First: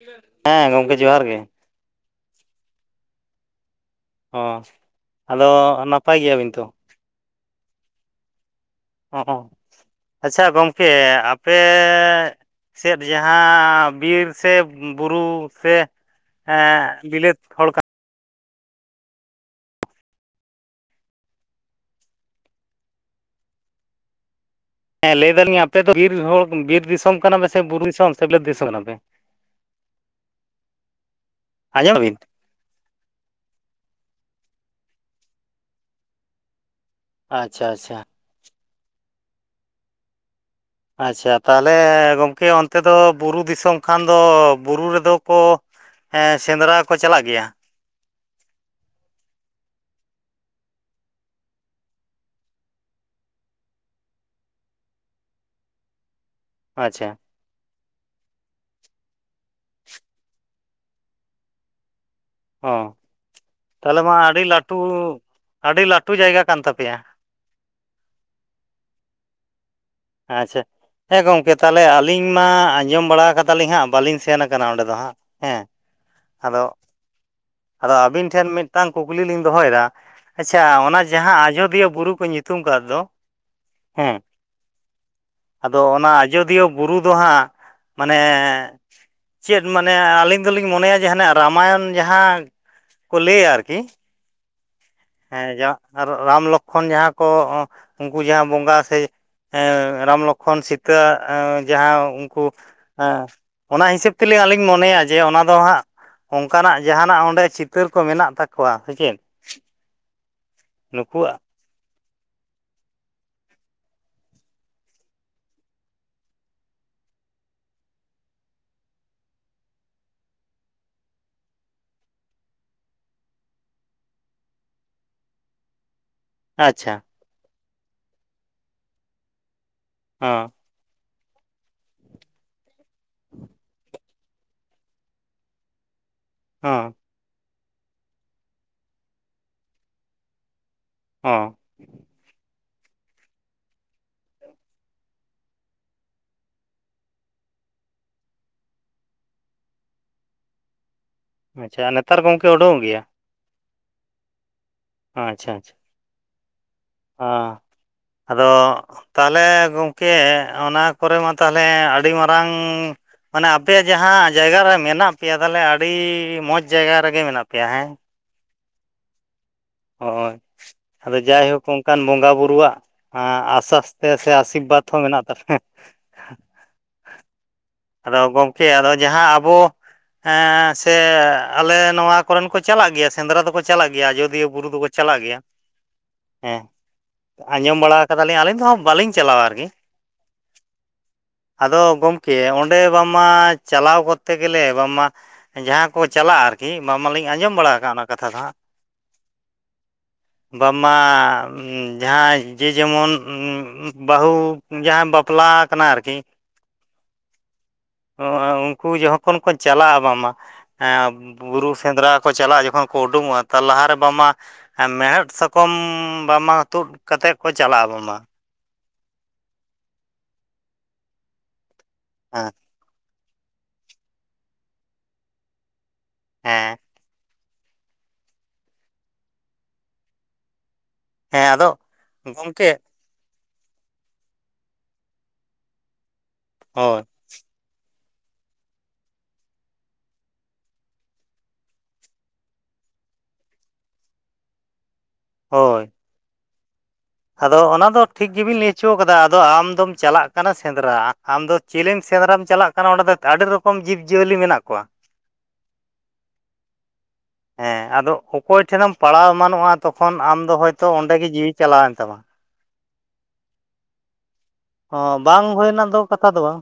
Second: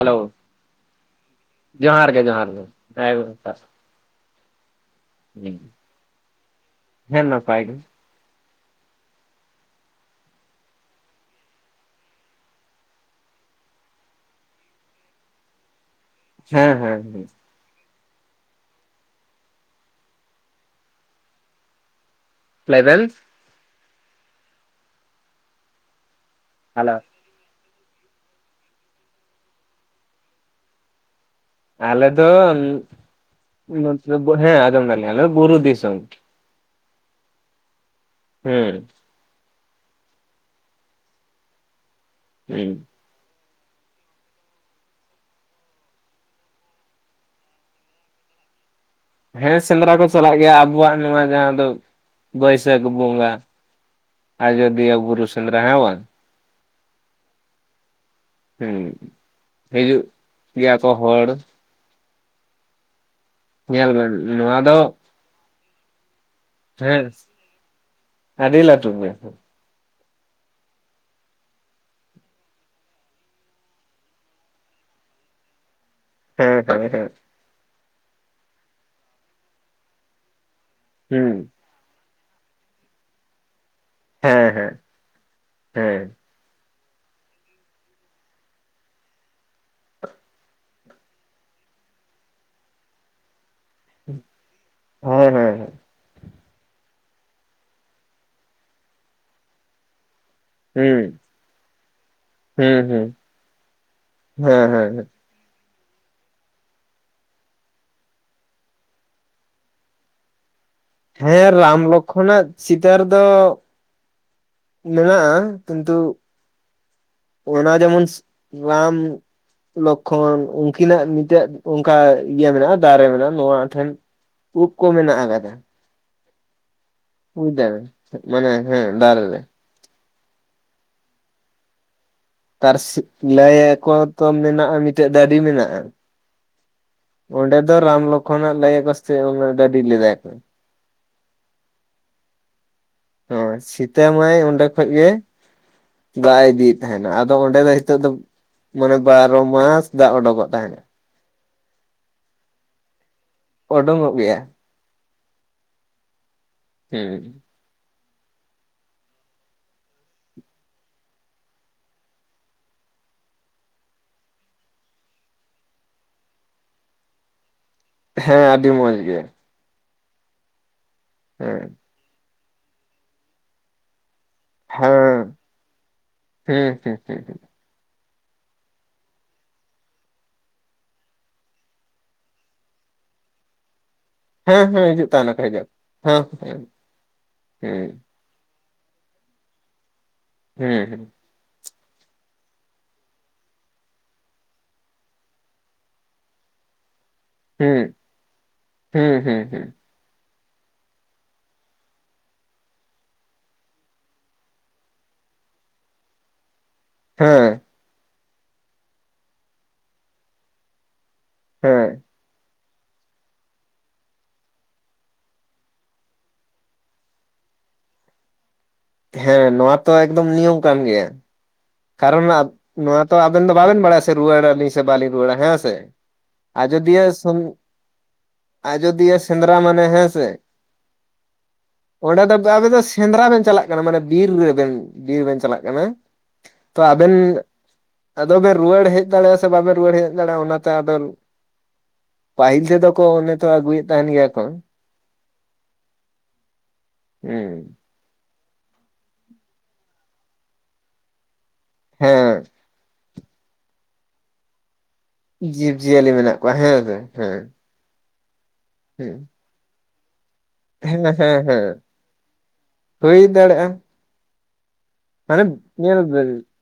Hello ᱦᱮᱸ ᱜᱚᱝᱠᱮ ᱡᱚᱦᱟᱨ ᱜᱮ ᱡᱚᱦᱟᱨ ᱜᱮ ᱡᱚᱦᱟᱨ ᱜᱮ ᱦᱮᱸ [unintelligible] ᱚ ᱟᱫᱚ ᱱᱟᱯᱟᱭ ᱜᱮᱭᱟᱵᱤᱱ ᱛᱚ ᱦᱮᱸ ᱱᱟᱯᱟᱭ ᱜᱮ ᱚ ᱟᱪᱪᱷᱟ ᱜᱚᱝᱠᱮ ᱟᱯᱮ ᱥᱮᱫ ᱡᱟᱦᱟᱸ ᱵᱤᱨ ᱥᱮ ᱵᱩᱨᱩ ᱥᱮ ᱦᱮᱸ ᱦᱮᱸ ᱵᱤᱞᱟᱹᱛ ᱦᱚᱲ ᱠᱟᱱ ᱞᱟᱭᱵᱮᱱ ᱦᱮᱸ ᱞᱟᱹᱭ ᱫᱟᱞᱤᱧ ᱟᱯᱮ ᱫᱚ ᱵᱤᱨ ᱦᱚᱲ ᱵᱤᱨ ᱦᱮᱞᱳ ᱫᱤᱥᱚᱢ ᱠᱟᱱᱟᱯᱮ ᱥᱮ ᱵᱩᱨᱩ ᱫᱤᱥᱚᱢ ᱥᱮ ᱵᱤᱞᱟᱹᱛ ᱫᱤᱥᱚᱢ ᱠᱟᱱᱟᱯᱮ ᱟᱸᱡᱚᱢ ᱟᱞᱮ ᱵᱤᱱ ᱫᱚᱢ ᱱᱚᱛᱮ ᱦᱮᱸ ᱟᱡᱚᱢ ᱫᱟᱞᱤᱧ ᱟᱞᱮ ᱫᱚ ᱵᱩᱨᱩ ᱫᱤᱥᱚᱢ ᱟᱪᱪᱷᱟ ᱟᱪᱪᱷᱟ ᱦᱩᱸ ᱟᱪᱪᱷᱟ ᱛᱟᱦᱞᱮ ᱜᱚᱝᱠᱮ ᱦᱮᱸ ᱚᱸᱱᱛᱮ ᱫᱚ ᱵᱩᱨᱩ ᱫᱤᱥᱚᱢ ᱠᱷᱟᱱ ᱫᱚ ᱵᱩᱨᱩ ᱨᱮᱫᱚ ᱠᱚ ᱥᱮᱸᱫᱽᱨᱟ ᱠᱚ ᱪᱟᱞᱟᱜ ᱜᱮᱭᱟ᱾ ᱦᱮᱸ ᱥᱮᱸᱫᱽᱨᱟ ᱠᱚ ᱪᱟᱞᱟᱜ ᱜᱮᱭᱟ ᱟᱵᱚᱣᱟᱜ ᱱᱚᱣᱟ ᱡᱟᱸᱦᱟ ᱫᱚ ᱵᱟᱹᱭᱥᱟᱹᱠ ᱵᱚᱸᱜᱟ ᱟᱡᱚᱫᱤᱭᱟᱹ ᱵᱩᱨᱩ ᱥᱮᱫᱽᱨᱟ ᱦᱮᱸ ᱵᱟᱝ ᱟᱪᱪᱷᱟ ᱦᱮᱸ ᱦᱤᱡᱩᱜ ᱜᱮᱭᱟ ᱠᱚ ᱦᱚᱲ ᱚ ᱧᱮᱞ ᱛᱟᱦᱚᱞᱮ ᱵᱮᱱ ᱢᱟ ᱟᱹᱰᱤ ᱱᱚᱣᱟ ᱞᱟᱹᱴᱩ ᱫᱚ ᱟᱹᱰᱤ ᱞᱟᱹᱴᱩ ᱡᱟᱭᱜᱟ ᱠᱟᱱ ᱛᱟᱯᱮᱭᱟ᱾ ᱦᱮᱸ ᱟᱹᱰᱤ ᱞᱟᱹᱴᱩ ᱜᱮ ᱟᱪᱪᱷᱟ ᱦᱮᱸ ᱜᱚᱝᱠᱮ ᱛᱟᱦᱚᱞᱮ ᱟᱹᱞᱤᱧ ᱢᱟ ᱟᱸᱡᱚᱢ ᱵᱟᱲᱟ ᱠᱟᱫᱟᱞᱤᱧ ᱦᱟᱸᱜ ᱵᱟᱹᱞᱤᱧ ᱥᱮᱱ ᱠᱟᱱᱟ ᱚᱸᱰᱮ ᱫᱚ ᱦᱟᱸᱜ ᱦᱮᱸ ᱦᱮᱸ ᱟᱫᱚ ᱦᱮᱸ ᱦᱮᱸ ᱟᱫᱚ ᱟᱵᱤᱱ ᱴᱷᱮᱱ ᱢᱤᱫᱴᱟᱝ ᱠᱩᱠᱞᱤ ᱞᱤᱧ ᱫᱚᱦᱚᱭᱫᱟ ᱟᱪᱪᱷᱟ ᱚᱱᱟ ᱡᱟᱸᱦᱟ ᱟᱡᱚᱫᱤᱭᱟᱹ ᱵᱩᱨᱩ ᱠᱚ ᱧᱩᱛᱩᱢ ᱧᱩᱛᱩᱢ ᱠᱟᱫᱽ ᱫᱚ ᱦᱮᱸ ᱟᱫᱚ ᱦᱮᱸ ᱚᱱᱟ ᱟᱡ ᱟᱡᱚᱫᱤᱭᱟᱹ ᱵᱩᱨᱩ ᱫᱚ ᱦᱟᱸᱜ ᱢᱟᱱᱮ ᱪᱮᱫ ᱢᱟᱱᱮ ᱟᱹᱞᱤᱧ ᱫᱚᱞᱤᱧ ᱢᱚᱱᱮᱭᱟ ᱡᱮ ᱨᱟᱢᱟᱭᱚᱱ ᱡᱟᱸᱦᱟ ᱠᱚ ᱞᱟᱹᱭᱟ ᱟᱨᱠᱤ ᱦᱮᱸ ᱡᱟ ᱨᱟᱢ ᱞᱚᱠᱷᱚᱱ ᱠᱷᱚᱱ ᱡᱟᱸᱦᱟ ᱠᱚ ᱩᱱᱠᱩ ᱡᱟᱸᱦᱟ ᱵᱚᱸᱜᱟ ᱥᱮ ᱨᱟᱢ ᱞᱚᱠ ᱠᱷᱚᱱ ᱥᱤᱛᱟᱹ ᱦᱮᱸ ᱡᱟᱸᱦᱟ ᱩᱱᱠᱩ ᱦᱮᱸ ᱚᱱᱟ ᱦᱤᱥᱟᱹᱵᱽ ᱛᱮᱞᱤᱧ ᱟᱞᱤᱧ ᱦᱮᱸ ᱦᱮᱸ ᱢᱚᱱᱮᱭᱟ ᱡᱮ ᱚᱱᱟ ᱫᱚ ᱦᱟᱸᱜ ᱚᱱᱠᱟᱱᱟᱜ ᱡᱟᱦᱟᱱᱟᱜ ᱚᱸᱰᱮ ᱪᱤᱛᱟᱹᱨ ᱠᱚ ᱢᱮᱱᱟᱜ ᱛᱟᱠᱚᱣᱟ ᱥᱮ ᱪᱮᱫ? ᱱᱩᱠᱩᱣᱟᱜ ᱦᱮᱸ ᱨᱟᱢ ᱞᱚᱠᱷᱚᱱᱟᱜ ᱪᱤᱛᱟᱹᱨ ᱫᱚ ᱢᱮᱱᱟᱜᱼᱟ ᱠᱤᱱᱛᱩ ᱚᱱᱟ ᱡᱮᱢᱚᱱ ᱨᱟᱢ ᱞᱚᱠᱷᱚᱱ ᱩᱱᱠᱤᱱᱟᱜ ᱢᱤᱫᱴᱮᱡ ᱚᱱᱠᱟ ᱤᱭᱟᱹ ᱢᱮᱱᱟᱜᱼᱟ ᱫᱟᱨᱮ ᱢᱮᱱᱟᱜᱼᱟ ᱱᱚᱣᱟ ᱴᱷᱮᱱ ᱩᱸᱵ ᱠᱚ ᱢᱮᱱᱟᱜ ᱟᱠᱟᱫᱟ᱾ ᱟᱪᱪᱷᱟ [unintelligible] ᱢᱟᱱᱮ ᱦᱮᱸ ᱫᱟᱨᱮ ᱨᱮ ᱦᱚᱸ ᱟᱨ ᱥᱤ ᱞᱟᱹᱭ ᱟᱠᱚ ᱛᱚ ᱢᱮᱱᱟᱜᱼᱟ ᱢᱤᱫᱴᱮᱡ ᱫᱟᱹᱨᱤ ᱢᱮᱱᱟᱜᱼᱟ᱾ ᱦᱚᱸ ᱚᱸᱰᱮ ᱫᱚ ᱨᱟᱢ ᱞᱚᱠᱠᱷᱚᱱᱟᱜ ᱞᱟᱹᱭ ᱟᱠᱚ ᱥᱮ ᱰᱟᱰᱤ ᱞᱮᱫᱟ ᱠᱚ ᱦᱚᱸ ᱦᱚᱭ ᱥᱤᱛᱟᱹ ᱢᱟᱹᱭ ᱚᱸᱰᱮ ᱠᱷᱚᱡ ᱜᱮ ᱫᱟᱜ ᱤᱫᱤᱭᱮᱫ ᱛᱟᱦᱮᱸᱱᱟ ᱟᱫᱚ ᱚᱸᱰᱮ ᱫᱚ ᱱᱤᱛᱳᱜ ᱫᱚ ᱢᱟᱱᱮ ᱵᱟᱨᱚ ᱢᱟᱥ ᱫᱟᱜ ᱚᱰᱳᱠᱚᱜ ᱛᱟᱸᱦᱮᱱᱟ ᱾ ᱟᱪᱪᱷᱟ ᱱᱮᱛᱟᱨ ᱜᱚᱢᱠᱮ ᱳᱰᱳᱠᱚᱜ ᱜᱮᱭᱟ ᱳᱰᱳᱝᱚᱜ ᱜᱮᱭᱟ ᱟᱪᱪᱷᱟ ᱟᱪᱪᱷᱟ ᱚ ᱦᱩᱸ ᱟᱫᱚ ᱛᱟᱦᱞᱮ ᱜᱚᱝᱠᱮ ᱚᱱᱟ ᱠᱚᱨᱮ ᱢᱟ ᱛᱟᱦᱞᱮ ᱟᱹᱰᱤ ᱢᱟᱨᱟᱝ ᱢᱟᱱᱮ ᱟᱯᱮᱭᱟᱜ ᱡᱟᱸᱦᱟ ᱡᱟᱭᱜᱟ ᱨᱮ ᱢᱮᱱᱟᱜ ᱯᱮᱭᱟ ᱛᱟᱦᱚᱞᱮ ᱟᱹᱰᱤ ᱢᱚᱸᱡᱽ ᱡᱟᱭᱜᱟ ᱨᱮᱜᱮ ᱢᱮᱱᱟᱜ ᱯᱮᱭᱟ ᱦᱮᱸ ᱦᱮᱸ ᱟᱹᱰᱤ ᱢᱚᱸᱡᱽ ᱜᱮ ᱦᱳᱭ ᱟᱫᱚ ᱡᱟᱭᱦᱳᱠ ᱦᱮᱸ ᱚᱱᱠᱟᱱ ᱵᱚᱸᱜᱟ ᱵᱩᱨᱩᱣᱟᱜ ᱟᱥᱟᱥᱛᱮ ᱥᱮ ᱟᱸᱥ ᱵᱟᱸᱛ ᱦᱚᱸ ᱢᱮᱱᱟᱜ ᱦᱮᱸ ᱛᱟᱯᱮ ᱦᱩᱸ ᱦᱩᱸᱦᱩᱸᱻ ᱟᱫᱚ ᱜᱚᱝᱠᱮ ᱟᱫᱚ ᱡᱟᱦᱟᱸ ᱟᱵᱚ ᱟᱸ ᱥᱮ ᱟᱞᱮ ᱱᱚᱣᱟ ᱠᱚᱨᱮᱱ ᱠᱚ ᱪᱟᱞᱟᱜ ᱜᱮᱭᱟ ᱥᱮᱸᱫᱽᱨᱟ ᱫᱚᱠᱚ ᱪᱟᱞᱟᱜ ᱜᱮᱭᱟ ᱡᱩᱫᱤ ᱟᱡᱚᱫᱤᱭᱟᱹ ᱦᱮᱸ ᱵᱩᱨᱩ ᱫᱚᱠᱚ ᱦᱤᱡᱩᱜ ᱪᱟᱞᱟᱜ ᱛᱟᱦᱮᱱᱟ ᱜᱮᱭᱟ ᱠᱚ ᱦᱤᱡᱩᱜ ᱦᱮᱸ ᱟᱸᱡᱚᱢ ᱵᱟᱲᱟ ᱦᱮᱸ ᱠᱟᱫᱟᱞᱤᱧ ᱟᱹᱞᱤᱧ ᱫᱚᱦᱟᱜ ᱵᱟᱞᱤᱧ ᱪᱟᱞᱟᱣᱟ ᱟᱨᱠᱤ ᱦᱮᱸ ᱦᱮᱸ ᱟᱫᱚ ᱜᱚᱢᱠᱮ ᱚᱸ ᱚᱸᱰᱮ ᱵᱟᱝᱢᱟ ᱪᱟᱞᱟᱣ ᱠᱚᱨᱛᱮ ᱜᱮᱞᱮ ᱵᱟᱝᱢᱟ ᱡᱟᱦᱟᱸ ᱠᱚ ᱪᱟᱞᱟᱜᱼᱟ ᱟᱨᱠᱤ ᱠᱤ ᱵᱟᱝ ᱢᱟᱞᱤᱧ ᱟᱸᱡᱚᱢ ᱵᱟᱲᱟ ᱠᱟᱜᱼᱟ ᱦᱮᱸ ᱚᱱᱟ ᱠᱟᱛᱷᱟ ᱫᱚ ᱦᱟᱸᱜ ᱦᱮᱸ ᱦᱮᱸ ᱵᱟᱝ ᱢᱟ ᱡᱟᱦᱟᱸᱭ ᱡᱮ ᱡᱮᱢᱚᱱ ᱵᱟᱹᱦᱩ ᱡᱟᱦᱟᱭ ᱵᱟᱯᱞᱟ ᱠᱟᱱᱟᱭ ᱟᱨᱠᱤ ᱦᱮᱸ ᱩᱱᱠᱩ ᱡᱚᱠᱷᱚᱱ ᱠᱚ ᱪᱟᱞᱟᱜᱼᱟ ᱵᱟᱝᱟ ᱵᱩᱨᱩ ᱦᱮᱸ ᱥᱮᱸᱫᱽᱨᱟ ᱠᱚ ᱪᱟᱞᱟᱜᱼᱟ ᱡᱚᱠᱷᱚᱱ ᱠᱚ ᱩᱰᱩᱝᱚᱜᱼᱟ ᱛᱟᱨ ᱞᱟᱦᱟᱨᱮ ᱵᱟᱝᱢᱟ ᱦᱮᱸ ᱢᱮᱲᱦᱮᱫ ᱥᱟᱠᱚᱢ ᱵᱟᱝ ᱢᱟ ᱛᱩᱫ ᱠᱟᱛᱮᱛ ᱠᱚ ᱪᱟᱞᱟᱜᱼᱟ ᱵᱟᱝᱢᱟ ᱦᱮᱸ ᱱᱚᱣᱟ ᱛᱚ ᱮᱠᱫᱚᱢ ᱱᱤᱭᱚᱢ ᱠᱟᱱ ᱜᱮᱭᱟ ᱠᱟᱨᱚᱱ ᱦᱮᱸ ᱱᱚᱣᱟ ᱛᱚ ᱟᱵᱮᱱ ᱫᱚ ᱵᱟᱵᱮᱱ ᱵᱟᱲᱟᱭᱟ ᱥᱮ ᱨᱩᱣᱟᱹᱲ ᱟᱹᱞᱤᱧ ᱥᱮ ᱵᱟᱞᱤᱧ ᱨᱩᱣᱟᱹᱲᱟ ᱦᱮᱸ ᱥᱮ ᱦᱮᱸ ᱟᱡᱚᱫᱤᱭᱟᱹ ᱥ ᱟᱡᱚᱫᱤᱭᱟᱹ ᱥᱮᱸᱫᱽᱨᱟ ᱢᱟᱱᱮ ᱦᱮᱸ ᱥᱮ ᱦᱮᱸ ᱟᱫᱚ ᱚᱸᱰᱮ ᱫᱚ ᱜᱚᱢᱠᱮ ᱟᱵᱮᱱ ᱫᱚ ᱥᱮᱸᱫᱽᱨᱟ ᱵᱮᱱ ᱪᱟᱞᱟᱜ ᱠᱟᱱᱟ ᱢᱟᱱᱮ ᱵᱤᱨ ᱨᱮᱵᱮᱱ ᱵᱤᱨ ᱵᱮᱱ ᱪᱟᱞᱟᱜ ᱠᱟᱱᱟ ᱛᱚ ᱦᱳᱭ ᱟᱵᱮᱱ ᱟᱫᱚ ᱵᱮᱱ ᱨᱩᱣᱟᱹᱲ ᱦᱮᱡ ᱫᱟᱲᱮᱭᱟᱜᱼᱟ ᱥᱮ ᱵᱟᱵᱮᱱ ᱨᱩᱣᱟᱹᱲ ᱦᱮᱡ ᱫᱟᱲᱮᱭᱟᱜᱼᱟ ᱚᱱᱟᱛᱮ ᱟᱫᱚ ᱯᱟᱦᱤᱞ ᱛᱮ ᱫᱚᱠᱚ ᱚᱱᱮ ᱛᱚ ᱟᱜᱩᱭᱮᱫ ᱛᱟᱦᱮᱱ ᱜᱮᱭᱟ ᱠᱚ ᱦᱳᱭ ᱟᱫᱚ ᱦᱮᱸ ᱚᱱᱟ ᱫᱚ ᱴᱷᱤᱠ ᱜᱮᱵᱤᱱ ᱞᱟᱹᱭ ᱦᱚᱪᱚ ᱠᱟᱫᱟ ᱟᱫᱚ ᱟᱢ ᱫᱚᱢ ᱪᱟᱞᱟᱜ ᱠᱟᱱᱟ ᱥᱮᱸᱫᱽᱨᱟ ᱟᱢ ᱫᱚ ᱪᱮᱞᱮᱢ ᱥᱮᱸᱫᱽᱨᱟᱢ ᱦᱮᱸ ᱪᱟᱞᱟᱜ ᱠᱟᱱᱟ ᱚᱸᱰᱮ ᱫᱚ ᱟᱹᱰᱤ ᱨᱚᱠᱚᱢ ᱡᱤᱵᱽᱼᱡᱤᱭᱟᱹᱞᱤ ᱢᱮᱱᱟᱜ ᱠᱚᱣᱟ ᱡᱤᱵᱽ ᱡᱤᱭᱟᱹᱞᱤ ᱢᱮᱱᱟᱜ ᱠᱚᱣᱟ ᱦᱮᱸᱥᱮ ᱦᱮᱸ ᱦᱮᱸ ᱟᱫᱚ ᱚᱠᱚᱭ ᱴᱷᱮᱱᱮᱢ ᱦᱩᱸ ᱯᱟᱲᱟᱣ ᱮᱢᱟᱱᱚᱜᱼᱟ ᱛᱚᱠᱷᱚᱱ ᱟᱢ ᱫᱚ ᱦᱚᱭᱛᱚ ᱦᱮᱸ ᱚᱸᱰᱮ ᱜᱮ ᱦᱮᱸ ᱡᱤᱣᱤ ᱦᱮᱸ ᱪᱟᱞᱟᱣᱮᱱ ᱛᱟᱢᱟ ᱦᱩᱭ ᱫᱟᱲᱮᱜᱼᱟ ᱚ ᱵᱟᱝ ᱦᱩᱭ ᱨᱮᱱᱟᱜ ᱧᱮᱞ ᱫᱚ ᱠᱟᱛᱷᱟ ᱵᱮᱱ ᱫᱚ ᱵᱟᱝ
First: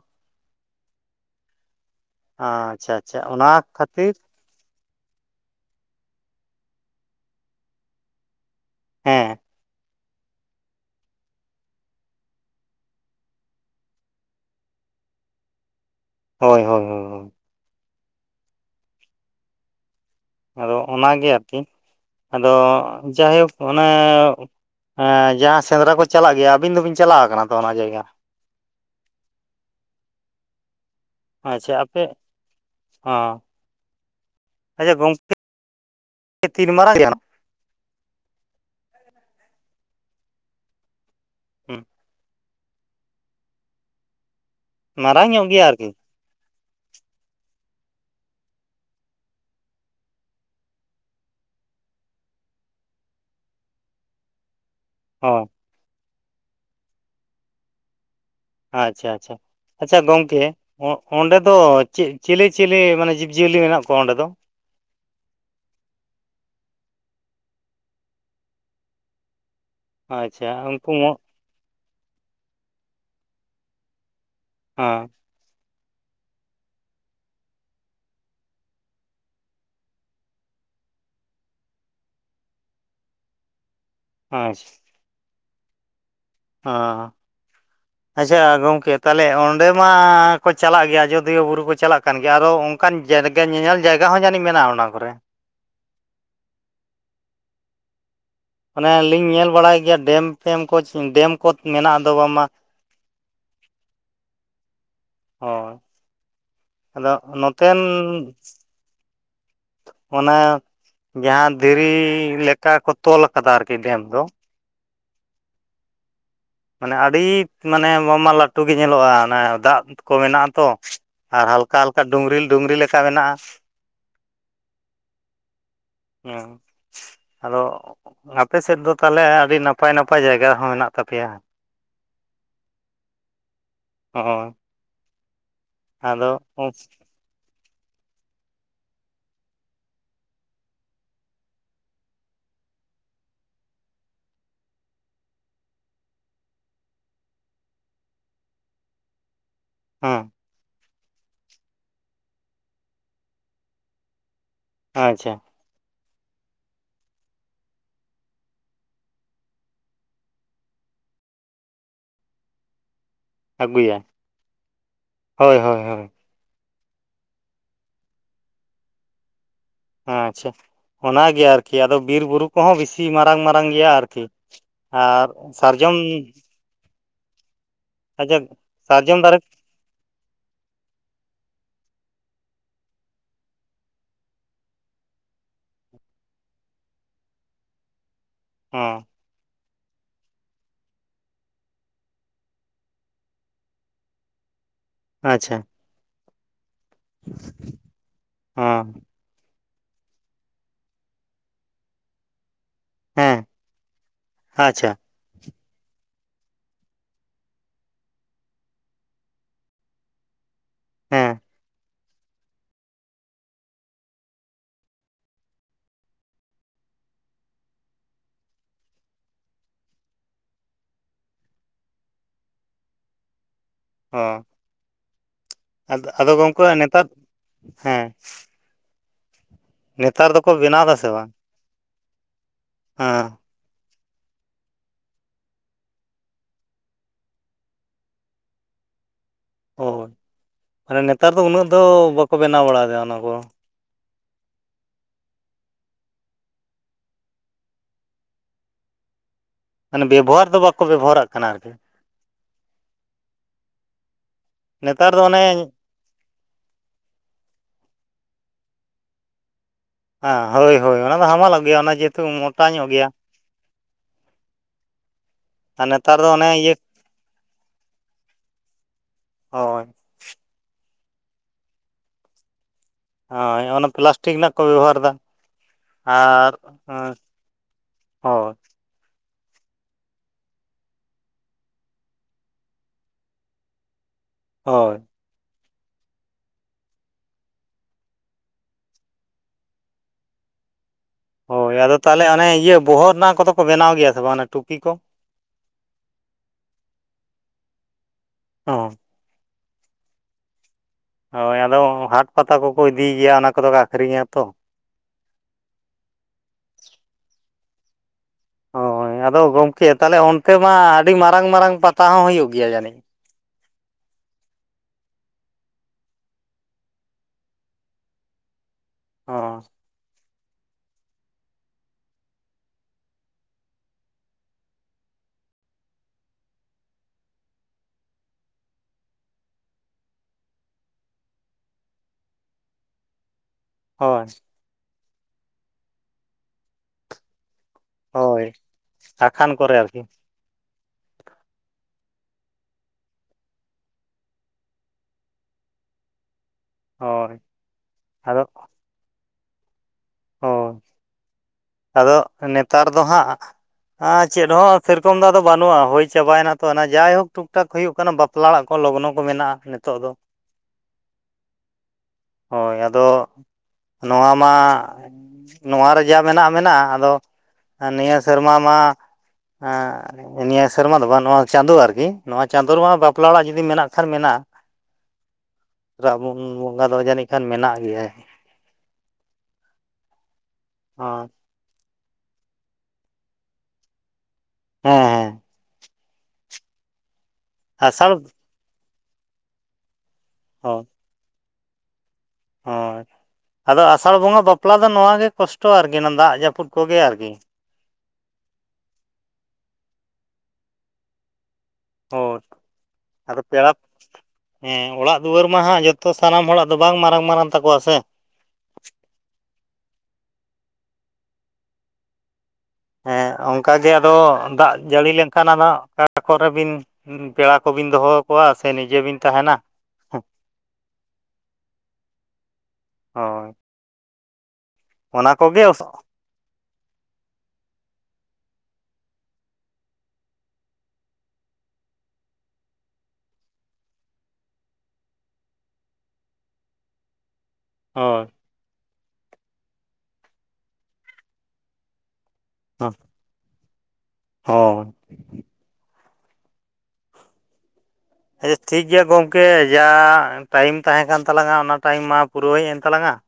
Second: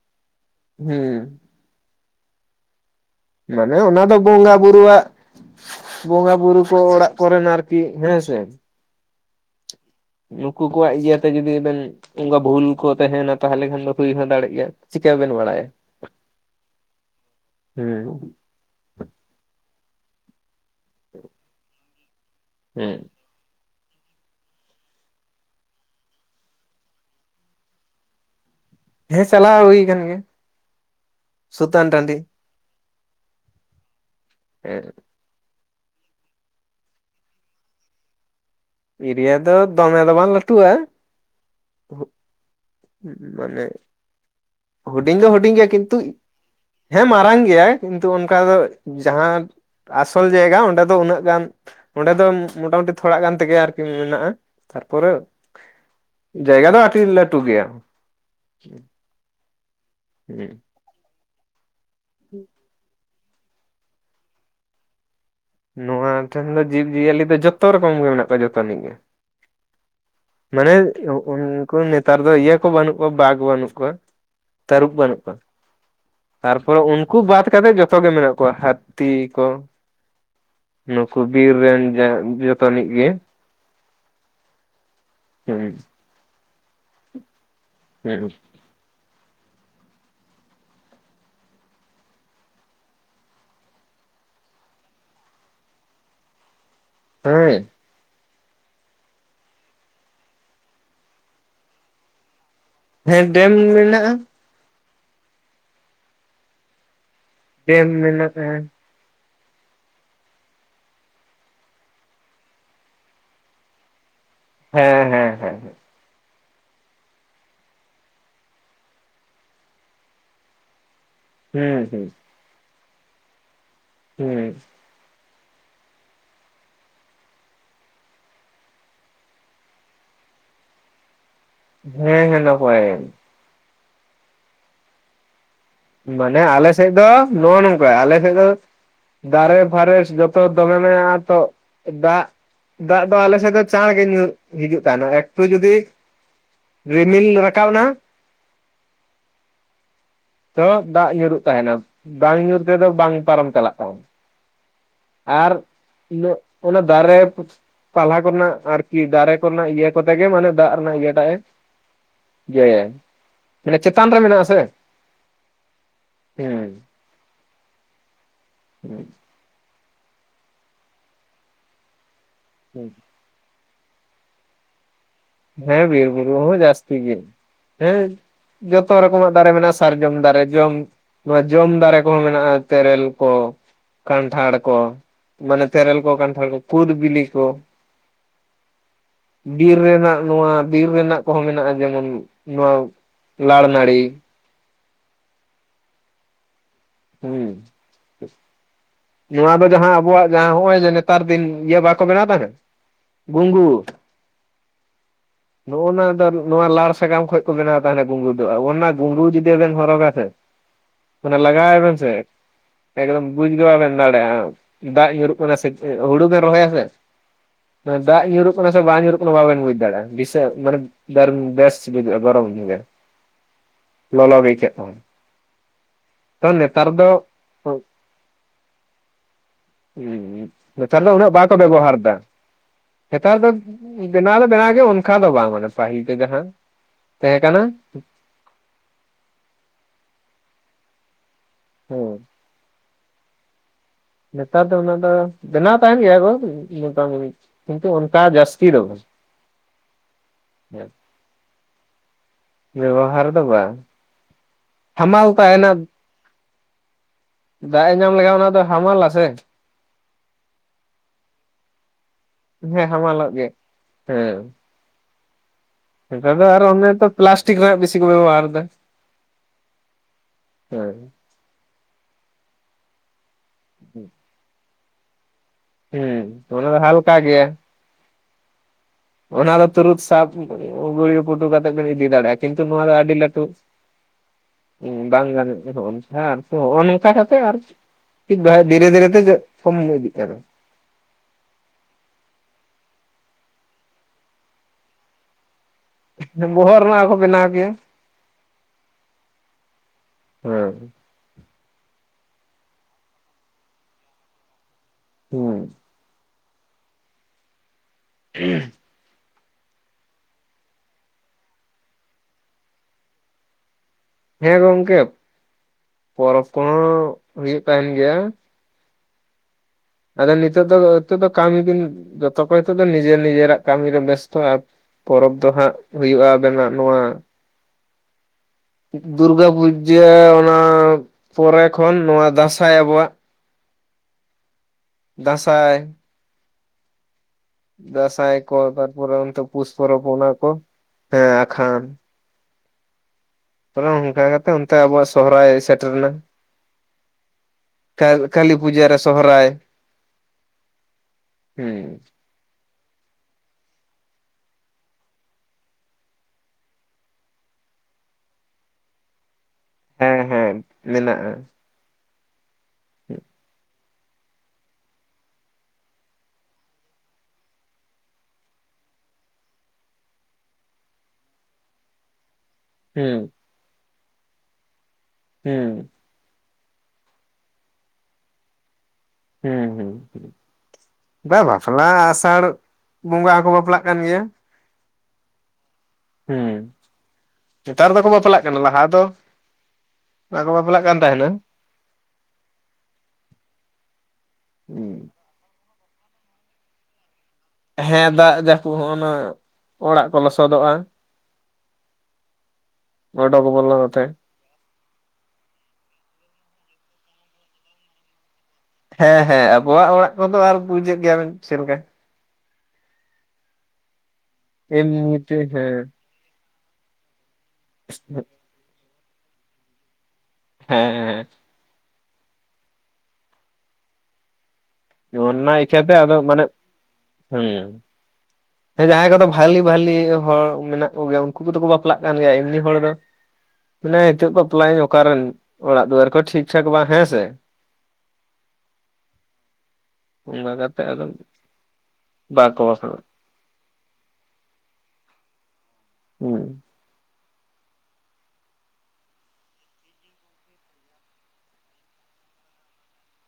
ᱦᱮᱸ ᱟᱪᱪᱷᱟ ᱟᱪᱪᱷᱟ ᱚᱱᱟ ᱢᱟᱱᱮ ᱚᱱᱟ ᱠᱷᱟᱹᱛᱤᱨ ᱫᱚ ᱵᱚᱸᱜᱟ ᱵᱩᱨᱩᱣᱟᱜ ᱵᱚᱸᱜᱟ ᱵᱩᱨᱩ ᱠᱚ ᱚᱲᱟᱜ ᱠᱚᱨᱮᱱ ᱟᱨᱠᱤ ᱦᱮᱸ ᱥᱮ ᱦᱮᱸ ᱱᱩᱠᱩ ᱠᱚᱣᱟᱜ ᱤᱭᱟᱹᱛᱮ ᱡᱩᱫᱤ ᱵᱮᱱ ᱚᱱᱠᱟ ᱵᱷᱩᱞ ᱠᱚ ᱛᱟᱦᱮᱱᱟ ᱛᱟᱦᱚᱞᱮ ᱠᱷᱟᱱ ᱫᱚ ᱦᱩᱭ ᱦᱚᱸ ᱫᱟᱲᱮᱜ ᱜᱮᱭᱟ ᱪᱤᱠᱟᱹ ᱵᱮᱱ ᱵᱟᱲᱟᱭᱟ ᱦᱳᱭ ᱦᱳᱭ ᱦᱳᱭ ᱦᱩᱸ ᱟᱫᱚ ᱚᱱᱟᱜᱮ ᱟᱨᱠᱤ ᱟᱫᱚ ᱦᱮᱸ ᱡᱟᱭᱦᱳᱠ ᱚᱱᱮ ᱻᱦᱮᱸ ᱡᱟᱦᱟᱸ ᱥᱮᱸᱫᱽᱨᱟ ᱠᱚ ᱪᱟᱞᱟᱜ ᱜᱮᱭᱟ, ᱟᱹᱵᱤᱱ ᱫᱚᱵᱤᱱ ᱪᱟᱞᱟᱣ ᱟᱠᱟᱱᱟ ᱛᱚ ᱚᱱᱟ ᱡᱟᱭᱜᱟ? ᱦᱮᱸ ᱪᱟᱞᱟᱣ ᱦᱩᱭ ᱟᱠᱟᱱ ᱜᱮᱭᱟ ᱾ ᱟᱪᱪᱷᱟ ᱟᱯᱮᱜ, ᱦᱚᱸ ᱦᱮᱸ ᱟᱪᱪᱷᱟ ᱜᱚᱝ ᱦᱤᱛ ᱛᱤᱱ ᱢᱟᱨᱟᱝ ᱭᱟᱱᱟ᱾ ᱤᱨᱤᱭᱟ. ᱫᱚ ᱫᱚᱢᱮ ᱫᱚ ᱵᱟᱝ ᱞᱟᱹᱴᱩᱣᱟ ᱦᱩᱸᱜ ᱢᱟᱱᱮ ᱦᱩᱰᱤᱧ ᱫᱚ ᱢᱟᱨᱟᱝ ᱧᱚᱜ ᱦᱩᱰᱤᱧ ᱜᱮᱭᱟ ᱟᱨᱠᱤ ᱠᱤᱱᱛᱩᱡ ᱦᱮᱸ ᱢᱟᱨᱟᱝ ᱜᱮᱭᱟᱭ, ᱠᱤᱱᱛᱩ ᱚᱱᱠᱟ ᱫᱚ ᱡᱟᱦᱟᱸ ᱟᱥᱚᱞ ᱡᱟᱭᱜᱟ ᱚᱸᱰᱮ ᱫᱚ ᱩᱱᱟᱹᱜ ᱜᱟᱱ ᱚᱸᱰᱮ ᱫᱚ ᱢᱚᱴᱟᱢᱩᱴᱤ ᱛᱷᱚᱲᱟᱜ ᱜᱟᱱ ᱛᱮᱜᱮ ᱟᱨᱠᱤ ᱢᱮᱱᱟᱜᱼᱟ, ᱛᱟᱨᱯᱚᱨᱮ ᱦᱳᱭ ᱡᱟᱭᱜᱟ ᱫᱚ ᱟᱹᱴᱤ ᱞᱟᱹᱴᱩ ᱜᱮᱭᱟ ᱟᱪᱪᱷᱟ ᱟᱪᱪᱷᱟ, ᱟᱪᱪᱷᱟ? ᱜᱚᱝᱠᱮ ᱚᱸᱰᱮ ᱫᱚ ᱪᱮᱫ, ᱪᱮᱞᱮ ᱪᱤᱞᱮ ᱢᱟᱱᱮ ᱡᱤᱵᱽᱡᱤᱭᱟᱹᱞᱤ ᱢᱮᱱᱟᱜ ᱠᱚᱣᱟ ᱚᱸᱰᱮ ᱫᱚ? ᱱᱚᱣᱟ ᱴᱷᱮᱸᱱ ᱫᱚ ᱡᱤᱵᱽ ᱡᱤᱭᱟᱹᱞᱤ ᱫᱚ ᱡᱚᱛᱚ ᱨᱮᱠᱚᱢ ᱜᱮ ᱢᱮᱱᱟᱜ ᱠᱚᱣᱟ ᱡᱚᱛᱚᱱᱤᱡ ᱜᱮ᱾ ᱟᱪᱪᱷᱟ ᱢᱟᱱᱮ ᱩᱱᱠᱩ ᱢᱚ ᱱᱩ ᱩᱱ ᱠᱩ ᱫᱚ ᱱᱮᱛᱟᱨ ᱫᱚ ᱤᱭᱟᱹ ᱠᱚ ᱵᱟᱹᱱᱩᱜ ᱠᱚᱣᱟ ᱵᱟᱜᱽ ᱵᱟᱹᱱᱩᱜ ᱠᱚᱣᱟ, ᱛᱟᱹᱨᱩᱵ ᱦᱮᱸ ᱵᱟᱹᱱᱩᱜ ᱠᱚᱣᱟ᱾ ᱛᱟᱨᱯᱚᱨᱮ ᱩᱱᱠᱩ ᱵᱟᱫᱽ ᱠᱟᱛᱮ ᱡᱚᱛᱚ ᱜᱮ ᱢᱮᱱᱟᱜ ᱠᱚᱣᱟ, ᱦᱟᱹᱛᱤ ᱠᱚ ᱱᱩᱠᱩ ᱵᱤᱨ ᱨᱮᱱ ᱡᱟ ᱡᱳᱛᱳᱱᱤᱡ ᱜᱮ, ᱟᱪᱷ ᱦᱩᱸ ᱟ, ᱦᱩᱸ ᱟᱪᱪᱷᱟ ᱜᱚᱝᱠᱮᱫ ᱛᱟᱦᱮᱞᱮ ᱚᱸᱰᱮ ᱢᱟ ᱠᱚ ᱪᱟᱞᱟᱜ ᱜᱮᱭᱟ ᱟᱡᱚᱫᱤᱭᱟᱹ ᱵᱩᱨᱩ ᱠᱚ ᱪᱟᱞᱟᱜ ᱠᱟᱱ ᱜᱮᱭᱟ, ᱟᱫᱚ ᱚᱸᱠᱟᱱ ᱡᱮᱫᱽ ᱜᱮ ᱧᱮᱧᱮᱞ ᱡᱟᱭᱜᱟ ᱦᱚᱸ ᱡᱟᱹᱱᱤᱡ ᱢᱮᱱᱟᱜᱼᱟ ᱚᱱᱟ ᱠᱚᱨᱮ ᱦᱚᱭ ᱚᱱᱮ ᱞᱤᱧ ᱧᱮᱞ ᱵᱟᱲᱟᱭ ᱜᱮᱭᱟ ᱰᱮᱢ ᱯᱷᱮᱢ ᱠᱚᱪ ᱰᱮᱢ ᱠᱚ ᱢᱮᱱᱟᱜ ᱫᱚ ᱵᱟᱝᱢᱟ, ᱦᱮᱸ ᱰᱮᱢ ᱢᱮᱱᱟᱜᱼᱟ, ᱦᱚᱭ! ᱟᱫᱚᱜ ᱱᱚᱛᱮᱱ ᱰᱮᱢ ᱢᱮᱱᱟᱜᱼᱟ ᱦᱮᱸ ᱚᱱᱟ ᱡᱟᱦᱟᱸ ᱫᱷᱤᱨᱤ ᱞᱮᱠᱟ ᱠᱚ ᱛᱚᱞ ᱟᱠᱟᱫᱟ ᱟᱨᱠᱤ ᱰᱮᱢ ᱫᱚ? ᱦᱮᱸ ᱦᱮᱸ ᱢᱟᱱᱮ ᱟᱹᱰᱤ ᱢᱟᱱᱮ ᱵᱟᱝᱢᱟ ᱞᱟᱹᱴᱩ ᱜᱮ ᱧᱮᱞᱚᱜᱼᱟ, ᱚᱱᱟ ᱫᱟᱜ ᱠᱚ ᱢᱮᱱᱟᱜᱼᱟ ᱛᱚ᱾ ᱟᱨ ᱦᱟᱞᱠᱟ ᱦᱩᱸ ᱦᱟᱞᱠᱟ ᱦᱩᱸ ᱰᱩᱝᱨᱤᱞ ᱰᱩᱝᱨᱤ ᱞᱮᱠᱟ ᱢᱮᱱᱟᱜᱼᱟ᱾ ᱦᱩᱸ ᱦᱩᱸ ᱟᱫᱚ, ᱟᱯᱮ ᱥᱮᱫ ᱫᱚ ᱛᱟᱦᱮᱞᱮ ᱟᱹᱰᱤ ᱱᱟᱯᱟᱭ ᱱᱟᱯᱟᱭ ᱡᱟᱭᱜᱟ ᱦᱚᱸ ᱢᱮᱱᱟᱜ ᱛᱟᱯᱮᱭᱟ᱾ ᱦᱮᱸᱻᱦᱮᱸ ᱱᱟᱯᱟᱭ ᱦᱚᱜ ᱚᱸᱭ ᱢᱟᱱᱮ ᱟᱞᱮ ᱥᱮᱫ ᱫᱚ ᱱᱚᱜᱼᱚᱭ ᱱᱚᱝᱠᱟ ᱟᱞᱮ ᱥᱮᱫ ᱫᱚ ᱫᱟᱨᱮ ᱯᱷᱟᱨᱮᱥ ᱡᱚᱛᱚ ᱫᱚᱢᱮ ᱢᱮᱱᱟᱜᱼᱟ, ᱛᱚ ᱫᱟᱜ ᱫᱟᱜ ᱫᱚ ᱟᱞᱮ ᱥᱮᱫ ᱫᱚ ᱪᱟᱬ ᱜᱮ ᱧᱩᱨ ᱦᱤᱡᱩᱜ ᱛᱟᱦᱮᱱᱚᱜ, ᱮᱠᱴᱩ ᱡᱩᱫᱤ ᱨᱤᱢᱤᱞ ᱨᱟᱠᱟᱵ ᱮᱱᱟ, ᱦᱚᱸ ᱛᱚ ᱫᱟᱜ ᱧᱩᱨᱩᱜ ᱛᱟᱦᱮᱱᱟ ᱵᱟᱝ ᱧᱩᱨ ᱛᱮᱫᱚ ᱵᱟᱝ ᱯᱟᱨᱚᱢ ᱪᱟᱞᱟᱜ ᱛᱟᱦᱮᱸᱫ ᱾ ᱟᱪᱪᱷᱟ ᱟᱨ ᱤᱱᱟᱹᱜ ᱚᱱᱟ ᱫᱟᱨᱮᱯ ᱯᱟᱞᱦᱟ ᱠᱚᱨᱮᱱᱟᱜ ᱟᱨᱠᱤ ᱫᱟᱨᱮ ᱠᱚᱨᱮᱱᱟᱜ ᱤᱭᱟᱹ ᱠᱚᱛᱮ ᱜᱮ ᱢᱟᱱᱮ ᱫᱟᱜ ᱨᱮᱱᱟᱜ ᱤᱭᱟᱹᱴᱟᱜ ᱮ ᱜᱮ ᱢᱟᱱᱮ ᱟᱹᱜᱩᱭᱟᱭ ᱪᱮᱛᱟᱱ ᱨᱮ ᱢᱮᱱᱟᱜᱼᱟ ᱥᱮ? ᱦᱳᱭ ᱦᱳᱭ ᱦᱳᱭ᱾ ᱦᱮᱸ [inaudible] ᱟᱻᱪᱷᱟ ᱚᱱᱟᱜᱮ ᱟᱨᱠᱤ ᱟᱫᱚ ᱵᱤᱨ ᱵᱩᱨᱩ ᱠᱚᱦᱚᱸ ᱵᱤᱥᱤ ᱢᱟᱨᱟᱝ ᱢᱟ ᱢᱟᱨᱟᱝ ᱜᱮᱭᱟ ᱟᱨᱠᱤ ᱟᱨ ᱦᱮᱸ ᱥᱟᱨᱡᱚᱢ ᱵᱤᱨ ᱵᱩᱨᱩ ᱦᱚᱸ ᱡᱟᱹᱥᱛᱤ ᱜᱮ, ᱦᱮᱸ ᱟᱪᱪᱷᱟ ᱡᱚᱛᱚ ᱨᱮᱠᱚᱢᱟᱜ ᱫᱟᱨᱮ ᱢᱮᱱᱟᱜᱼᱟ ᱥᱮ ᱥᱟᱨᱡᱚᱢ ᱫᱟᱨᱮ ᱡᱚᱢ ᱱᱚᱣᱟ ᱡᱚᱢ ᱫᱟᱨᱮ ᱠᱚᱦᱚᱸ ᱢᱮᱱᱟᱜᱼᱟ ᱛᱮᱨᱮᱞ ᱠᱚ ᱠᱟᱱᱴᱷᱟᱲ ᱠᱚ ᱢᱟᱱᱮ ᱛᱮᱨᱮᱞ ᱠᱚ ᱠᱟᱱᱴᱷᱟᱲ ᱠᱚ ᱠᱩᱫ ᱵᱤᱞᱤ ᱠᱚ ᱦᱚᱸ ᱵᱤᱨ ᱨᱮᱱᱟᱜ ᱱᱚᱣᱟ ᱵᱤᱨ ᱨᱮᱱᱟᱜ ᱠᱚᱦᱚᱸ ᱢᱮᱱᱟᱜᱼᱟ ᱡᱮᱢᱚᱱ ᱱᱚᱣᱟ ᱞᱟᱲ ᱱᱟᱲᱤ ᱟᱪᱪᱷᱟ ᱦᱩᱸ ᱦᱚᱸ ᱱᱚᱣᱟ ᱫᱚ ᱡᱟᱦᱟᱸ ᱟᱵᱚᱣᱟᱜ ᱡᱟᱦᱟᱸ ᱱᱚᱜ ᱚᱭ ᱡᱮ ᱱᱮᱛᱟᱨ ᱫᱤᱱ ᱤᱭᱟᱹ ᱵᱟᱠᱚ ᱵᱮᱱᱟᱣ ᱛᱟᱦᱮᱸᱫ ᱦᱮᱸ ᱜᱷᱩᱸᱜᱩ [inaudible] ᱱᱚᱜ ᱱᱟ ᱫᱚ ᱱᱚᱣᱟ ᱞᱟᱲ ᱥᱟᱠᱟᱢ ᱠᱷᱚᱡ ᱠᱚ ᱵᱮᱱᱟᱣ ᱛᱟᱦᱮᱱᱟ ᱜᱩᱸᱜᱩ ᱫᱚ ᱚᱱᱟ ᱜᱩᱸᱜᱩ ᱡᱩᱫᱤ ᱵᱮᱱ ᱦᱚᱨᱚᱜᱟ ᱥᱮ ᱦᱮᱸ ᱢᱟᱱᱮ ᱞᱟᱜᱟᱣ ᱵᱮᱱ ᱥᱮ ᱮᱠᱫᱚᱢ ᱵᱩᱡ ᱜᱮ ᱵᱟᱵᱮᱱ ᱫᱟᱲᱮᱜ ᱟ ᱫᱟᱜ ᱧᱩᱨᱩᱜ ᱠᱟᱱᱟ ᱥᱮ ᱪᱮ ᱦᱩᱲᱩ ᱵᱮᱱ ᱨᱚᱦᱚᱭᱟ ᱥᱮ ᱫᱟᱜ ᱧᱩᱨᱩᱜ ᱠᱟᱱᱟ ᱥᱮ ᱵᱟᱝ ᱧᱩᱨᱩᱜ ᱠᱟᱱᱟ ᱵᱟᱵᱮᱱ ᱵᱩᱡ ᱫᱟᱲᱮᱭᱟᱜᱼᱟ ᱫᱤᱥᱟᱹ ᱢᱟᱱᱮ ᱫᱟᱨᱩᱱ ᱵᱮᱥ ᱵᱩᱡᱩᱜᱼᱟ ᱜᱚᱨᱚᱢ ᱜᱮ ᱞᱚᱞᱚ ᱜᱮ ᱟᱹᱭᱠᱟᱹᱜ ᱛᱟᱢᱟ ᱟᱫ ᱟᱫᱚ ᱛᱚ ᱜᱚᱢᱠᱮ ᱱᱮᱛᱟᱨ ᱫᱚ ᱦᱮᱸ ᱱᱮᱛᱟᱨ ᱫᱚᱠᱚ ᱵᱮᱱᱟᱣ ᱮᱫᱟ ᱱᱮᱛᱟᱨ ᱥᱮ ᱫᱚ ᱵᱟᱝ ᱩᱱᱟᱹᱜ ᱵᱟᱠᱚ ᱵᱮᱵᱚᱦᱟᱨ ᱮᱫᱟ ᱦᱮᱸ ᱱᱮᱛᱟᱨ ᱫᱚ ᱵᱮᱱᱟᱣ ᱫᱚ ᱵᱮᱱᱟᱣ ᱜᱮ ᱚᱱᱠᱟ ᱫᱚ ᱵᱟᱝ ᱢᱟᱱᱮ ᱯᱟᱹᱦᱤᱞ ᱛᱮ ᱡᱟᱦᱟᱸ ᱛᱟᱦᱮᱸ ᱠᱟᱱᱟ ᱚ ᱢᱟᱱᱮ ᱱᱮᱛᱟᱨ ᱫᱚ ᱩᱱᱟᱹᱜ ᱫᱚ ᱦᱮᱸ ᱵᱟᱠᱚ ᱵᱮᱱᱟᱣ ᱵᱟᱲᱟᱭᱫᱟ ᱚᱱᱟᱠᱚ᱾ ᱱᱮᱛᱟᱨ ᱫᱚ ᱚᱱᱟ ᱫᱚ ᱵᱮᱱᱟᱣ ᱛᱟᱦᱮᱱ ᱜᱮᱭᱟ ᱠᱚ ᱢᱚᱴᱟ ᱢᱩᱲᱤᱡ ᱠᱤᱱᱛᱩ ᱚᱱᱠᱟ ᱡᱟᱹᱥᱛᱤ ᱫᱚ ᱵᱟᱝ ᱢᱟᱱᱮ ᱵᱮᱵᱚᱦᱟᱨ ᱫᱚ ᱵᱟᱠᱚ ᱵᱮᱵᱚᱦᱟᱨᱟᱜ ᱠᱟᱱᱟ ᱟᱨᱠᱤ᱾ ᱵᱮᱵᱚᱦᱟᱨ ᱫᱚ ᱵᱟ ᱱᱮᱛᱟᱨ ᱫᱚ ᱚᱱᱮ ᱫᱟᱜ ᱮ ᱧᱟᱢ ᱞᱮᱠᱷᱟᱱ ᱚᱱᱟ ᱫᱚ ᱦᱟᱢᱟᱞᱟ ᱥᱮ ᱦᱮᱸ ᱦᱳᱭ ᱦᱳᱭ ᱚᱱᱟ ᱫᱚ ᱦᱟᱢᱟᱞᱚᱜ ᱜᱮᱭᱟ ᱚᱱᱟ ᱡᱮ ᱦᱮᱸ ᱦᱟᱢᱟᱞᱚᱜ ᱜᱮᱭᱟ ᱦᱮᱸ ᱱᱮᱛᱟᱨ ᱫᱚ ᱟᱨ ᱚᱱᱮ ᱛᱚ ᱯᱞᱟᱥᱴᱤᱠ ᱨᱮᱱᱟᱜ ᱵᱮᱥᱤ ᱠᱚ ᱵᱮᱵᱚᱦᱟᱨ ᱫᱟ ᱦᱳᱭ ᱦᱮᱸ ᱦᱳᱭ ᱚᱱᱟ ᱯᱞᱟᱥᱴᱤᱠ ᱨᱮᱱᱟᱜ ᱠᱚ ᱵᱮᱵᱚᱦᱟᱨ ᱫᱟ ᱦᱮᱸ ᱟᱨ ᱚᱱᱟ ᱫᱚ ᱦᱟᱞᱠᱟ ᱜᱮᱭᱟ ᱦᱳᱭ ᱚᱱᱟ ᱫᱚ ᱛᱩᱨᱩᱫ ᱥᱟᱵ ᱜᱩᱲᱩ ᱯᱩᱴᱩ ᱠᱟᱛᱮᱜ ᱵᱤᱱ ᱤᱫᱤ ᱫᱟᱲᱮᱭᱟᱜᱼᱟ ᱠᱤᱱᱛᱩ ᱱᱚᱣᱟ ᱫᱚ ᱟᱹᱰᱤ ᱞᱟᱹᱴᱩ [inaudible] ᱵᱟᱝ [unintelligible] ᱠᱟ ᱠᱟᱛᱮ ᱟᱨᱠᱤ ᱴᱤᱡ ᱫᱷᱤᱨᱮ ᱫᱷᱤᱨᱮ ᱛᱮ ᱠᱚᱢ ᱤᱫᱤᱜ ᱠᱟᱱᱟ᱾ ᱦᱳᱭ ᱟᱫᱚ ᱛᱟᱦᱚᱞᱮ ᱚᱱᱮ ᱤᱭᱟᱹ ᱵᱚᱦᱚᱜ ᱨᱮᱱᱟᱜ ᱠᱚᱫᱚ ᱠᱚ ᱵᱮᱱᱟᱣ ᱜᱮᱭᱟ ᱥᱮ ᱵᱟᱝ ᱴᱩᱯᱤ ᱠᱚ? ᱵᱚᱦᱚᱜ ᱨᱮᱱᱟᱜ ᱠᱚ ᱵᱮᱱᱟᱣ ᱜᱮᱭᱟ ᱦᱚᱸ ᱦᱮᱸ ᱦᱳᱭ ᱟᱫᱚ ᱦᱟᱴ ᱯᱟᱛᱟ ᱠᱚᱠᱚ ᱤᱫᱤᱭ ᱜᱮᱭᱟ ᱚᱱᱟ ᱠᱚᱫᱚ ᱠᱚ ᱟᱠᱷᱨᱤᱧᱟ ᱛᱚ᱾ ᱦᱮᱸ [unintelligible] ᱦᱳᱭ ᱟᱫᱚ ᱜᱚᱢᱠᱮ ᱛᱟᱦᱚᱞᱮ ᱚᱱᱛᱮ ᱢᱟ ᱟᱹᱰᱤ ᱢᱟᱨᱟᱝ ᱢᱟᱨᱟᱝ ᱯᱟᱛᱟ ᱦᱚᱸ ᱦᱩᱭᱩᱜ ᱜᱮᱭᱟ ᱡᱟᱹᱱᱤᱡ? ᱦᱮᱸ ᱜᱚᱝᱠᱮ ᱯᱚᱨᱚᱵᱽ ᱠᱚᱦᱚᱸ ᱦᱩᱭᱩᱜ ᱛᱟᱦᱮᱱ ᱜᱮᱭᱟ᱾ ᱚ ᱟᱫᱚ ᱱᱤᱛᱚᱜ ᱫᱚ ᱱᱤᱛᱚᱜ ᱫᱚ ᱠᱟᱹᱢᱤ ᱠᱤᱱ ᱡᱚᱛᱚ ᱠᱚ ᱱᱤᱛᱚᱜ ᱫᱚ ᱱᱤᱡᱮᱨ ᱱᱤᱡᱮᱨᱟᱜ ᱠᱟᱹᱢᱤ ᱨᱮ ᱵᱮᱥᱛᱚ ᱯᱚᱨᱚᱵᱽ ᱫᱚ ᱦᱟᱸᱜ ᱦᱩᱭᱩᱜᱼᱟ ᱟᱵᱮᱱᱟᱜ ᱱᱚᱣᱟ ᱫᱩᱨᱜᱟᱹ ᱯᱩᱡᱟᱹ ᱚᱱᱟ ᱯᱚᱨᱮ ᱠᱷᱚᱱ ᱱᱚᱣᱟ ᱫᱟᱸᱥᱟᱭ ᱟᱵᱚᱣᱟᱜ᱾ ᱦᱳᱭ ᱫᱟᱸᱥᱟᱭ, ᱫᱟᱸᱥᱟᱭ ᱦᱳᱭ ᱠᱚ ᱛᱟᱨᱯᱚᱨ ᱚᱱᱛᱮ ᱟᱠᱷᱟᱱ ᱯᱩᱥ ᱠᱚᱨᱮ ᱟᱨᱠᱤ ᱯᱚᱨᱚᱵ ᱚᱱᱟ ᱠᱚ, ᱦᱮᱸ ᱮᱠᱷᱟᱱ ᱾ ᱯᱩᱨᱟᱹ ᱚᱱᱠᱟ ᱠᱟᱛᱮ ᱚᱱᱛᱮ ᱟᱵᱚᱣᱟᱜ ᱥᱚᱦᱨᱟᱭ ᱥᱮᱴᱮᱨ ᱮᱱᱟ᱾ ᱦᱳᱭ ᱠᱟ ᱠᱟᱞᱤ ᱯᱩᱡᱟ ᱨᱮ ᱥᱚᱦᱨᱟᱭ ᱾ ᱚ ᱟᱫᱚ ᱱᱮᱛᱟᱨ ᱫᱚ ᱦᱟᱸᱜ ᱟᱸ ᱪᱮᱫ ᱦᱚᱸ ᱥᱮᱨᱚᱠᱚᱢ ᱫᱟᱜ ᱫᱚ ᱵᱟᱹᱱᱩᱜᱼᱟ ᱦᱩᱭᱳ ᱪᱟᱵᱟᱭᱮᱱᱟ ᱛᱚ ᱡᱟᱭ ᱦᱳᱠ ᱴᱩᱠ ᱴᱟᱠ ᱦᱩᱭᱩᱜ ᱠᱟᱱᱟ ᱵᱟᱯ ᱞᱟ ᱚᱲᱟᱜ ᱠᱚ ᱞᱚᱜᱱᱚ ᱠᱚ ᱢᱮᱱᱟᱜᱼᱟ ᱾ ᱦᱮᱸ ᱦᱮᱸ ᱢᱮᱱᱟᱜᱼᱟ ᱾ ᱦᱳᱭ ᱟᱫᱚ ᱱᱚᱣᱟ ᱢᱟ ᱱᱚ ᱨᱮ ᱡᱟ ᱢᱮᱱᱟᱜᱼᱟ ᱢᱮᱱᱟᱜᱼᱟ ᱟᱫᱚ ᱱᱤᱭᱟᱹ ᱥᱮᱨᱢᱟ ᱢᱟ ᱮᱸᱜ ᱱᱤᱭᱟᱹ ᱥᱮᱨᱢᱟ ᱫᱚ ᱱᱚᱭᱟᱹ ᱪᱟᱸᱫᱚ ᱟᱨᱠᱤ ᱾ ᱱᱚᱣᱟ ᱪᱟᱸᱫᱳ ᱨᱮ ᱢᱟᱦᱟ ᱦᱩᱸ ᱵᱟᱯᱞᱟ ᱚᱲᱟᱜ ᱡᱩᱫᱤ ᱢᱮᱱᱟᱜ ᱠᱷᱟᱱ ᱢᱮᱱᱟᱜᱼᱟ ᱾ ᱦᱮᱸ ᱾ ᱥᱚᱨᱟᱵᱚᱱ ᱵᱚᱸᱜᱟ ᱫᱚ ᱡᱟᱹᱱᱤᱡ ᱠᱷᱟᱱ ᱢᱮᱱᱟᱜ ᱜᱮᱭᱟ᱾ ᱦᱩᱸ ᱦᱩᱸ ᱦᱩᱸ, ᱦᱚᱸ ᱵᱟ ᱵᱟᱯᱞᱟ ᱟᱥᱟᱲ ᱵᱚᱸᱜᱟ ᱦᱚᱸᱠᱚ ᱵᱟᱯᱞᱟᱜ ᱠᱟᱱ ᱜᱮᱭᱟ᱾ ᱦᱮᱸ ᱦᱮᱸ ᱾ ᱦᱮᱸ ᱱᱮᱛᱟᱨ ᱫᱚᱠᱚ ᱟᱥᱟᱲ ᱵᱟᱯᱞᱟᱜ ᱠᱟᱱᱟ ᱞᱟᱦᱟ ᱫᱚ ᱵᱟᱠᱚ ᱵᱟᱯᱞᱟᱜ ᱦᱳᱭ ᱠᱟᱱ ᱛᱟᱦᱮᱱᱟ ᱾ ᱦᱳᱭ ᱟᱫᱚ ᱟᱥᱟᱲ ᱵᱚᱸᱜᱟ ᱵᱟᱯᱞᱟ ᱫᱚ ᱦᱩᱸ ᱱᱚᱣᱟ ᱜᱮ ᱠᱚᱥᱴᱚ ᱟᱨᱠᱤ ᱫᱟᱜ ᱡᱟᱹᱯᱩᱫ ᱠᱚᱜᱮ ᱟᱨᱠᱤ ᱾ ᱦᱮᱸ ᱫᱟᱜ ᱡᱟᱹᱯᱩᱫ ᱦᱚᱸᱜ ᱚᱱᱟ ᱚᱲᱟᱜ ᱠᱚ ᱞᱚᱥᱚᱫᱚᱜᱼᱟ ᱾ ᱦᱳᱭ ᱜᱚᱰᱚ ᱟᱫᱚ ᱠᱚ ᱯᱮᱲᱟ ᱵᱚᱞᱚ ᱠᱟᱛᱮ ᱦᱮᱸ ᱚᱲᱟᱜ ᱫᱩᱣᱟᱹᱨ ᱢᱟ ᱦᱟᱸᱜ ᱡᱚᱛᱚ ᱥᱟᱱᱟᱢ ᱦᱚᱲᱟᱜ ᱫᱚ ᱵᱟᱝ ᱢᱟᱨᱟᱝ ᱢᱟᱨᱟᱝ ᱛᱟᱠᱚᱣᱟ ᱥᱮ ᱾ ᱦᱮᱸ ᱦᱮᱸ ᱟᱵᱚᱣᱟᱜ ᱚᱲᱟᱜ ᱠᱚᱫᱚ ᱟᱨ ᱵᱩᱡᱮᱫ ᱜᱮᱭᱟᱵᱮᱱ ᱪᱮᱫ ᱞᱮᱠᱟ ᱾ ᱦᱮᱸ ᱚᱱᱠᱟ ᱜᱮ ᱟᱫᱚ ᱫᱟᱜ ᱡᱟᱹᱲᱤ ᱮᱢᱱᱤᱛᱮ ᱞᱮᱱᱠᱷᱟᱱ [unintelligible] ᱦᱮᱸ ᱚᱠᱟ ᱠᱚ ᱨᱮᱵᱤᱱ ᱯᱮᱲᱟ ᱠᱚᱵᱤᱱ ᱫᱚᱦᱚᱣᱟᱠᱚᱣᱟ ᱥᱮ ᱱᱤᱡᱮ ᱵᱤᱱ ᱛᱟᱦᱮᱱᱟ ᱾ ᱦᱮᱸ ᱦᱮᱸ ᱾ ᱦᱳᱭ ᱾ ᱚᱱᱱᱟ ᱦᱳᱭ ᱤᱠᱷᱟᱹᱛᱮ ᱟᱫᱚ ᱢᱟᱱᱮ ᱦᱩᱸ ᱾ ᱦᱮᱸ ᱡᱟᱦᱟᱸᱭ ᱠᱚᱫᱚ ᱵᱷᱟᱞᱞᱤ ᱵᱷᱟᱞᱤ ᱦᱚᱲ ᱢᱮᱱᱟᱜ ᱠᱚᱜᱮᱭᱟ ᱩᱱᱠᱩ ᱠᱚᱫᱚ ᱠᱚ ᱵᱟᱯᱞᱟᱜ ᱠᱟᱱ ᱜᱮᱭᱟ ᱮᱢᱱᱤ ᱦᱚᱲ ᱫᱚ ᱢᱟᱱᱮ ᱱᱤᱛᱚᱜ ᱵᱟᱯᱞᱟᱭᱟᱹᱧ ᱚᱠᱟᱨᱮᱱ ᱚᱲᱟᱜ ᱫᱩᱣᱟᱹᱨ ᱠᱚ ᱴᱷᱤᱠ ᱴᱷᱟᱠ ᱵᱟᱝ ᱦᱮᱸ ᱥᱮ ᱾ ᱦᱳᱭ ᱾ ᱚᱱᱠᱟ ᱠᱟᱛᱮ ᱟᱫᱚ ᱵᱟᱠᱚ ᱵᱟᱯᱞᱟ ᱦᱳᱭ ᱾ ᱦᱩᱸ ᱾ ᱟᱪᱪᱷᱟ ᱴᱷᱤᱠ ᱜᱮᱭᱟ ᱜᱚᱢᱠᱮ ᱡᱟ ᱴᱟᱭᱤᱢ ᱛᱟᱦᱮᱸ ᱠᱟᱱ ᱛᱟᱞᱟᱝᱟ ᱚᱱᱟ ᱴᱟᱭᱤᱢ ᱢᱟ ᱯᱩᱨᱟᱹᱣ ᱦᱮᱡ ᱮᱱ ᱛᱟᱞᱟᱝᱼᱟ ᱾